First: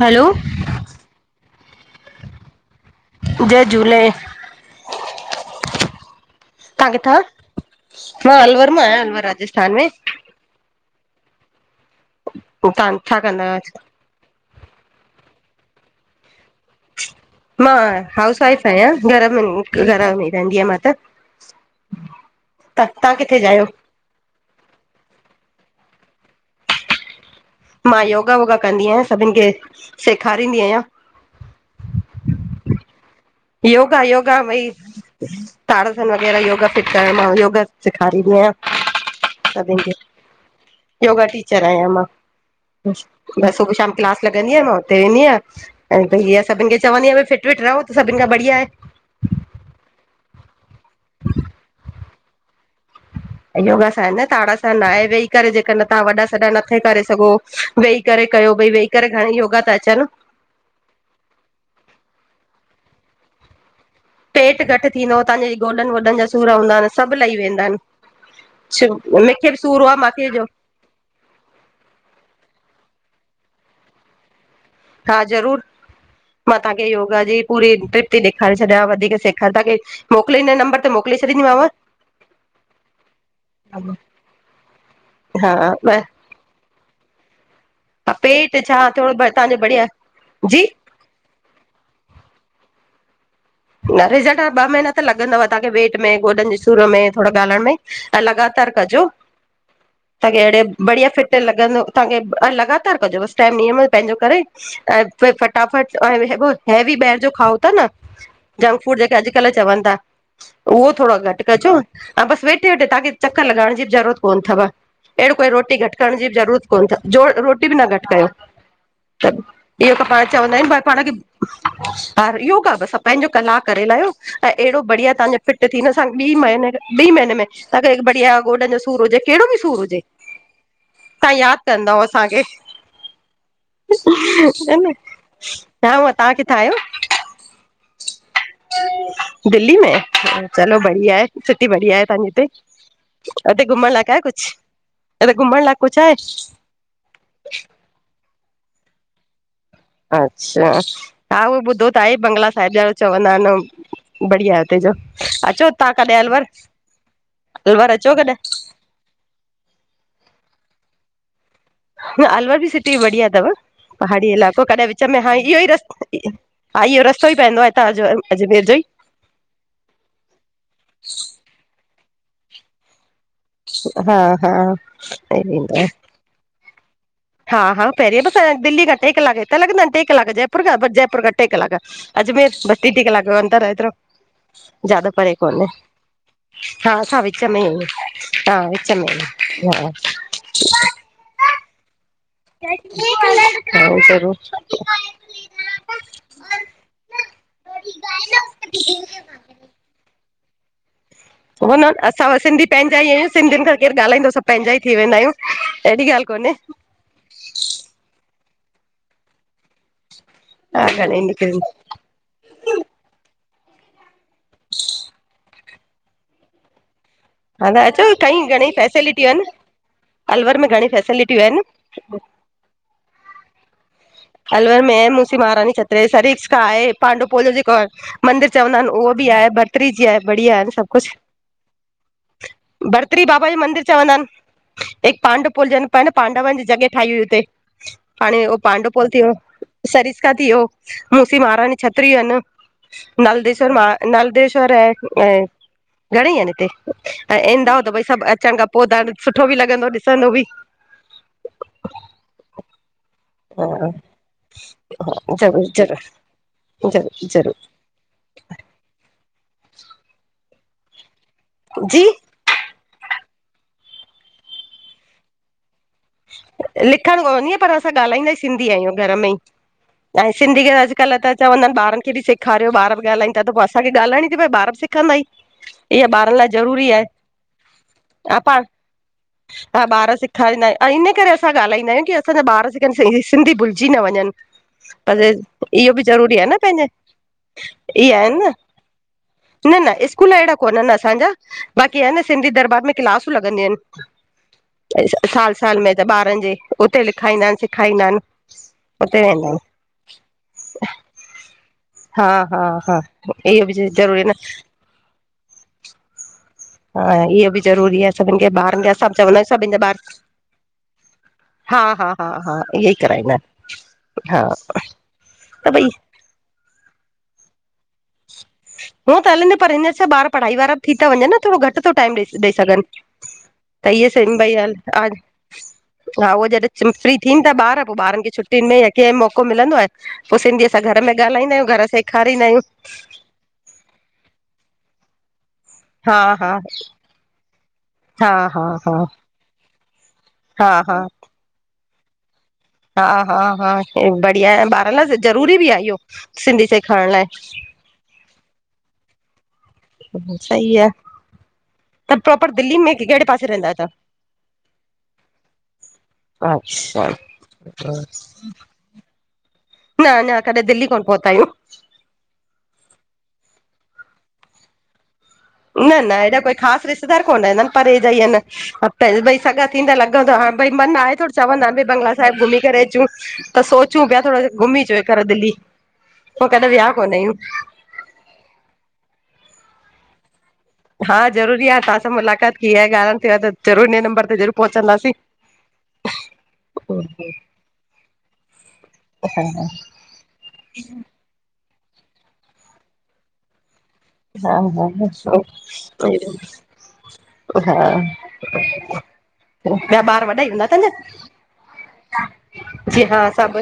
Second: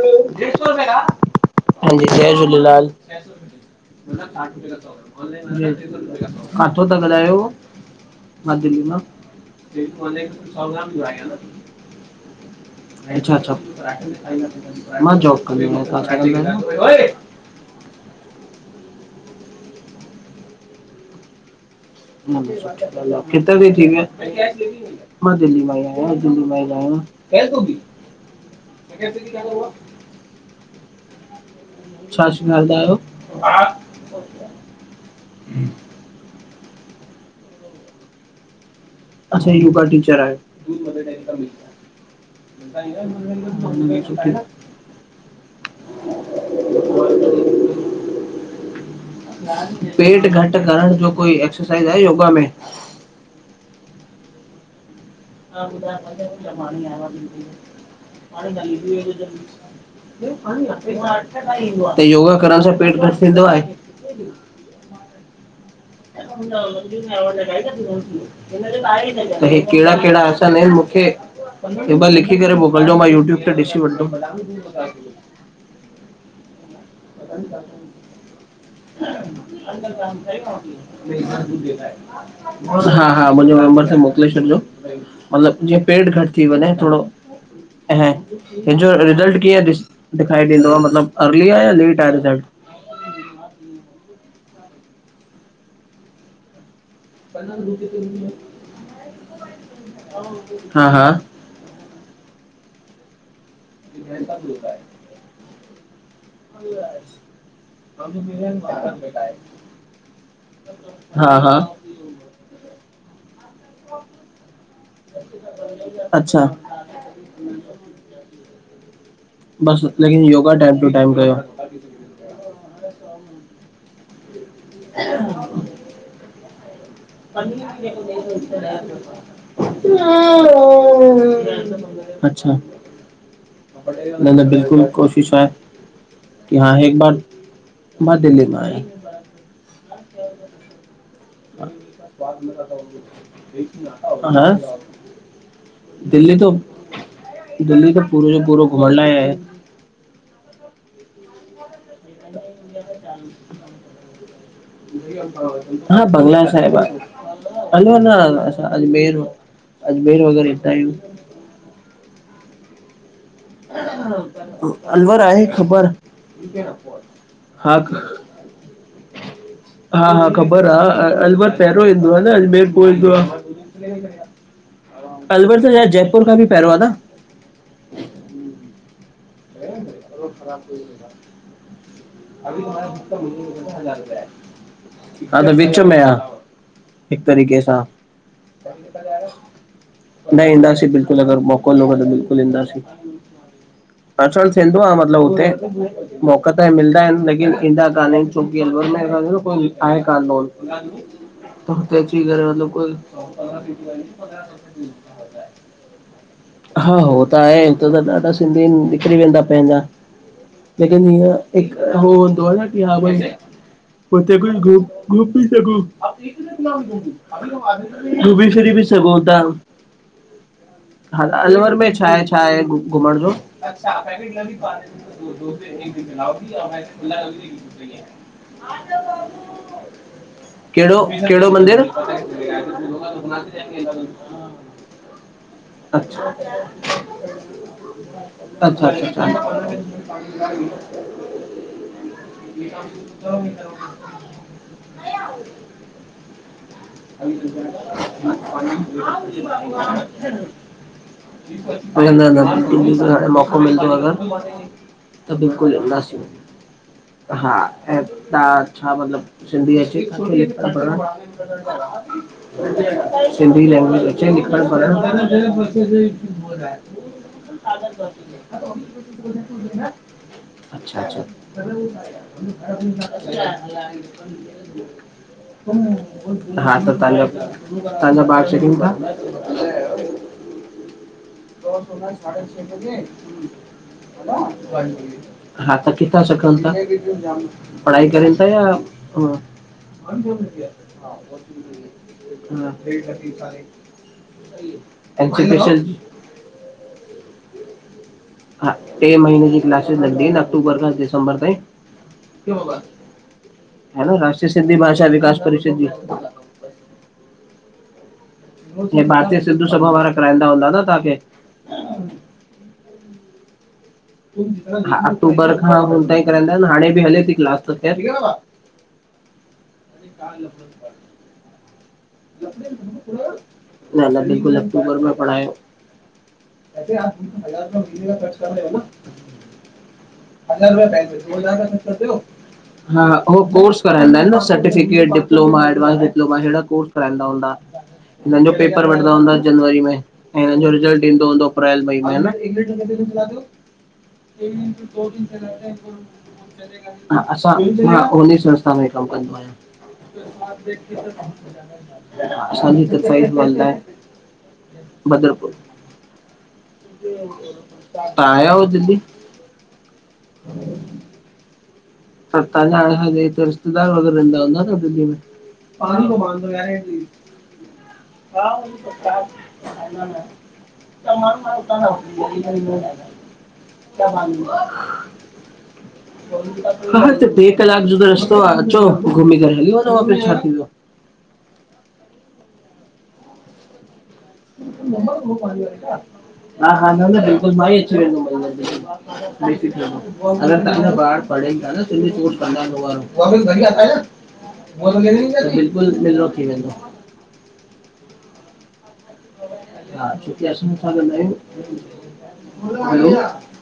Hello, जय झूलेलाल। जय झूले, कथों तव्हां था किथां? ॻाल्हायो? मां हा अलवर दिल मां आहियां, अलवर राजस्थान करे में। कोने? सावलानी भी आहे न। तव्हां छा अच्छा कंदा -अच्छा। आहियो? मां जॉब कंदीम, तव्हां छा कंदी आहियो? मां हाउस वाइफ आहियां घर में घर मेंञी रहंदी आहियां मां त। त तव्हां किथे जा हिते आहियो? बि ठीक आहे। मां दिल्ली मां ई आयां दिल्ली मां ई आयां। हल तूंभी। मां योगा वयोगा कंदी आहियां सभिनि खे सेखारींदी आहियां। छा सेखारींदा आहियो? योगा -योगा भई। ताड़सन वग़ैरह योगा फिट। मां योगा सेखारींदी आहियां। अच्छा योगा सभिनि खे टीचर आहियो। योगा टीचर आहियां मां। बस सुभाशाम क्लास लॻंदी आहे मां हुते वेंदी आयां ऐं भई इहा सभिनि खे चवंदीय भई फिट विट रहो। सभनि खां बढ़िया पेट घट करण जो कोई एक्सरसाइज़ आहे योगा में? योगा सां आहिनि न ताडासन आहे वेई करे जेकॾहिं तव्हां वॾा सॾा नथे करे सघो वेही करे कयो भाई वेही करे घणी योगा त अचनि। त योगा करण सां पेट घटि थींदो आहे? पेट घटि थींदो तव्हांजे गोडन हे आहिनि मूंखे बि सूर हुआ कहिड़ा- कहिड़ा मूंखे जो आसन आहिन? मूंखे लिखी करे मोकिलिजो मां यूट्यूब ते ॾिसी वठितंदमि? हा ज़रूर। मां तव्हांखे योगा जी पूरी ट्रिप थी ॾेखे छॾियां वध सेार तव्हांखे मोकिले हिन नंबर ते मोकिले छॾींदीमांव। हा- हा मुंहिंजे नंबर ते मोकिले छॾिजो मतिलबु जीअं हा पेट घट थी वञे थोरो पेट छा हिनजो थोरो रिजल्ट तव्हांजो कीअं बढ़िया दिखाई जी दींदो आहे अर्ली आहे या लेट आहे रिजल्ट? न रिजलट ॿ महीना त लॻंदव तव्हांखे वेट में गोॾनि जे सूर में। थोरो ॻाल्हायो में त लगातार कहजो। हा हा बढ़िया फट त लॻंदो तव्हांखे आ लॻातार कजो। त नियम पंहिंजो करे फटाफट हैवी ॿाहिरि जो खाओ था न जंक फूड जेके अॼुकल्ह चवनि था उहो थोरो हा घटि हा कजो हा बस वेठे- वेठे तांखे चक्कर लॻाइण ज़रूरत कोन अथव अहिड़ो कोई रोटी घटि करण जी बि अच्छा ज़रूरत कोन अथव् जो रोटी बि न घटि कयो। त बसि इहो त लेकिन पाण योगा चवंदा आहियूं टाइम पर टू पाण खे टाइम कयो ह योगा बसि पंहिंजो कलाक करे लाहियो ऐं अहिड़ो बढ़िया तव्हांजो शरीर फिट थींदो बि महीने खां। ॿीं महीने में तव्हांखे हिकु बढ़िया गोॾनि जो सूर हुजे कहिड़ो बि सूर हुजे तव्हां यादि कंदव। [inaudible] अच्छा न- न बिल्कुलु कोशिश आहे हा मां तव्हां की किथां हाडे आहियो हिकु बार मां दिल्ली मां आहियां दिल्ली में चलो बढ़िया आहे। सिटी बढ़िया आहे। तव्हांजे हिते घुमण लाइक आहे कुझ? हा अ इते घुमर लाूंए कुछ आहे? दिल्ली तो दिल्ली त पूरो जो पूरो घुमंण लाए आहे। अच्छा हा उहो ॿुधो त आहे बंगला साहिब जा चवंदा आहिनि बढ़िया आहे हुते जो अचो तव्हां हा कॾहिं बंगला अलवर साहिब आहे। अलवर हलो न अचो कॾहिं असां अजमेर अजमेर वग़ैरह हित आहियूं हुंअ अलवर बि सिटी बढ़िया तव पहाड़ी इलाक़ो कॾहिं विच में अलवर हा आहे इह्यो ई ख़बर रस्त हा इह्यो रस्तो ई पएंदो आ हा हितां अज अजमेर जो ई। हा हा ख़बर आ अलवर पहिरियों ईंदो आ न अजमेर पो ईंदो आ। हा हा। अलवर त ईंदो आहे शायद जयपुर खां बि पहिरों आ न? हा हा पहिरी बसं दिल्ली क टे कलॉक हितां लगंदा इनि, टे कलॉक जयपुर खां बस जयपुर खा टे कलाकअजमेर बस टी - टी कलाक जो अन्तर आ हेतिरो। हा त विच मे आ? हा असां विच में ई आहियुं हा विच में आहियु हा। बिल्कुल अगर मौको लॻो त बिल्कुल ईंदासीं। हा ज़रूर अचण थींदो आ मतिलबु हुते मौक़ा त मिलदा इनि लेकीन ईंदा कान्ह आहियुं छोकी अल्वर में असांजो न कोई आहे कान्ह नोन हो न असां सिंधी पंहिंजा ई आहियूं, सिंधियुनि खां केरु ॻाल्हाईंदो असां पंहिंजा ई थी वेंदा आहियूं अहिड़ी ॻाल्हि कोन्हे। हा, हो त आहे हिते त ॾाढा सिंधी इनि निकिरी वेंदा पंहिंजा हा लेकिन घणेई हीअं निकिरनि हिकु त हो हूंदो आ न की हा भई उते कुछु घुम घुमि बि सघूं। हा त अचो कई घूमी फिरी घणेई बि सघो फैसिलिटियूं ता। आहिनि अलवर में घणी फैसिलिटियूं आहिनि अलवर में छा हे छाहे घुमण जो? अच्छा पैकेट ल बि प द अलवर में आहे मुसी चीु महारानी इणदिब्ल [unintelligible] मंदिर चवंदा इनि उहो बि आहे, भत्री जी आहे, बढ़िया आहिनि सभु कहिड़ो कुछु। कहिड़ो मंदिरु? भरत्री बाबा जो मंदिर चवंदा इनि, हिकु पांडवपुलजनि पंज पांडवनि जी जॻह ठाही हुई हुते। ह इणदीब्ल [inaudible] हाणे उहो पांडवपुल थी यो, सरिसका थी यो, मुसी महारानी छत्रिय आनि। नालदेश्वर मां नालदेश्वर आए ऐं घणेई आहिनि हिते। ऐं ईंदव त भई सभु अचण खां पो त सुठो बि लॻंदो ॾिसंदो बि। न न नइनदीब्ल [unintelligible] मोको हा मिलदो हा अगरि त ज़रूरु बिल्कुलु ज़रूरु ईंदासीं ज़रूरु हा। ज़रूरु ऐं तहां छा मतलबु सिंधी अचे नथी जी पढ़ण? सिंधी लैंग्वेज अचे लिखण पढ़ण लिखण कोन इंदी आ पर असां ॻाल्हाईंदाई सि सिंधी आहियूं घर में ई ऐं सिंधी अच्छा अॼुकल्ह अच्छा त चवंदा हिनि ॿारन खे बि सेखारियो ॿार बि ॻाल्हाईनि ता त पो असांखे ॻाल्हाइणी ती पए ॿार बि सिखंदा ई इह्या ॿारनि लाए हा त ज़रूरी आहे तव्हांजा तव्हांजा हा ॿार पांण सिखनि था हा ॿार सेखारींदा ई ऐं इन्ह करे असां ॻाल्हाईंदा आहियूं की असांजा ॿार सिखनि सि सिंधी भुलिजी न वंञंनि पर हा इह्यो त बि किथां ज़रूरी आहे न सिखनि था पंहिंजे पढ़ाई इहे करेनि ता आहिनि या हो? न न स्कूल अहिड़ा कोन्हनि असांजा बाक़ी आहे न सिंधी दरबार में क्लासूं लॻंदियु आइनि। [inaudible] में त ॿारनि जे उते लिखाईंदा इनि सिखाइदा इनि। हा ट्रे महीने ज्यूं क्लासिस लॻदी हिनि अक्टूबर खां दिसंबर ताईं। हा हा हा इहो बि है न, ज़रूरी आहे राष्ट्रीय सिंधी भाषा विकास करे छंदी। हा इहे बि ज़रूरी आ, सभिन खे ॿारन खे हे असां बि भारतीय चवंदायूं सिंधू सभिन जा सभा ॿार वारा कराईंदा हूंदा न तव्हांखे हा हा हा हा, इहेई कराईंदा इन। हा, अक्टूबर खां हुन ताईं कराईंदा इन, हाणे बि हले पी क्लास त हूअं त हले न, पर हींअर छा ॿार पढ़ाई वारा बि थी ता वञन न थोड़ो घट घट थो, टाइम ॾई ॾेई सघन, त इहे न न सेमभई बिल्कुलु अक्टूबर हा, में पढ़ायो उहो जॾहिं फ्री थीन था ॿार, पो ॿारन खे छुटियुनि में या कैं मौको मिलंदो आहे। पो सिंधी असां घर में ॻाल्हाईंदायूं, घरां सेखारींदायूं। हा उहो कोर्स कराईंदा इन न, सर्टिफ़िकेटि डिप्लोमा एडवांस हा डिप्लोमा हा हेॾा कोर्स कंदा हूंदा, हा हिनन जो हा पेपर हा वठदा हुदां जनवरी मे, ऐं हिनन हा जो रिज़ल्ट ईंदो हुंदो। अप्रैल, मई में हा न? हा हा हा हा बढ़िया आहे ॿारनि लाइ ज़रूरी बि आहे इहो सिंधी सेखारण हां लाइ असां मां, उनी संस्था में कम कंदो आहियां। सही आहे त हां, प्रॉपर दिल्ली असांजे में हिते, कहिड़े फ्लैट पासे मिलंदा रहंदा इन आहियो बद्रपुर। तव्हां अच्छा तां आया हो दिल्ली? न अञा, कॾहिं दिल्ली कोन पहुंता आंयूं। पर तहांजा, हिते रिश्तेदार वगैरा रहन्दा हुन्दा न दिल्ली मे? न न, एॾा कोई ख़ास रिश्तेदार कोनरहंदान, परे जा ई अन् उते भई सॻा थीं, त लॻंदोआ हां भई मन आहे थोड़ चवंदाएन भई बंगला साहिब घुमीं करे अचूं, त सोच सोचूं प्या थोड़ो घुमींचौं हेकर दिल्ली। पोइ कॾहिं विया हा कोन त, आहियूं ट्रे कलाक जो त रस्तो आ, अचो घुमीं करे हली वनों वापिस, छा थी वियो। हा ज़रूरी आ, तहां सां मुलाकात थी आहे, ॻाल्हाइण थियो आहे त ज़रूर नये नंबंर ते ज़रूर पहुचंदासीं [inaudible] हा हा, न न, बिल्कुल मां ई अची वेंदुम, अगर तहांजा ॿार पढ़ई प्या न, केके कोर्स कंदा इन हो वारो। हा हा बिल्कुल, मिलणो थी वेंदो हा ॿिया हा, ॿार वॾा छोकी ई हूंदा असां नथा तव्हांजा ॻाल्हायूं, जी हलो! [inaudible] हा सभु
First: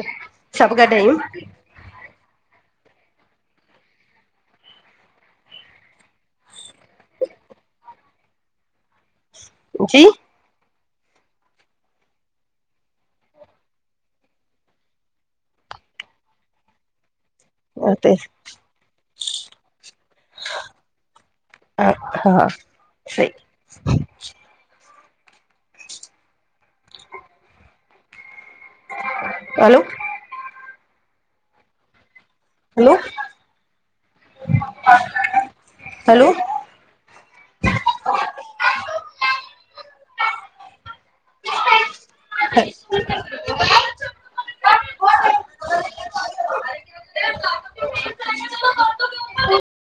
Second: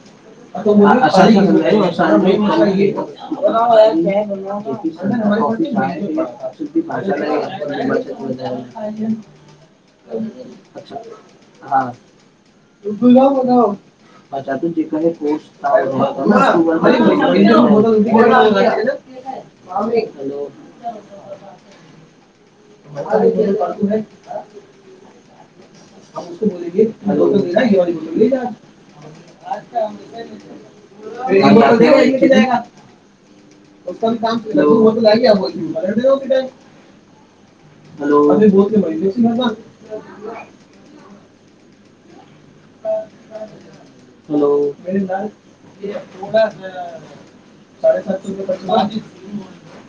सभु गॾु आहियूं [inaudible] जी अच्छा, हा [unintelligible] हा हलो! [unintelligible] [inaudible] [unintelligible] हलो [unintelligible] हलो! हलो [unintelligible] हलो! [unintelligible] हलो! साढ सात रुप प [unintelligible]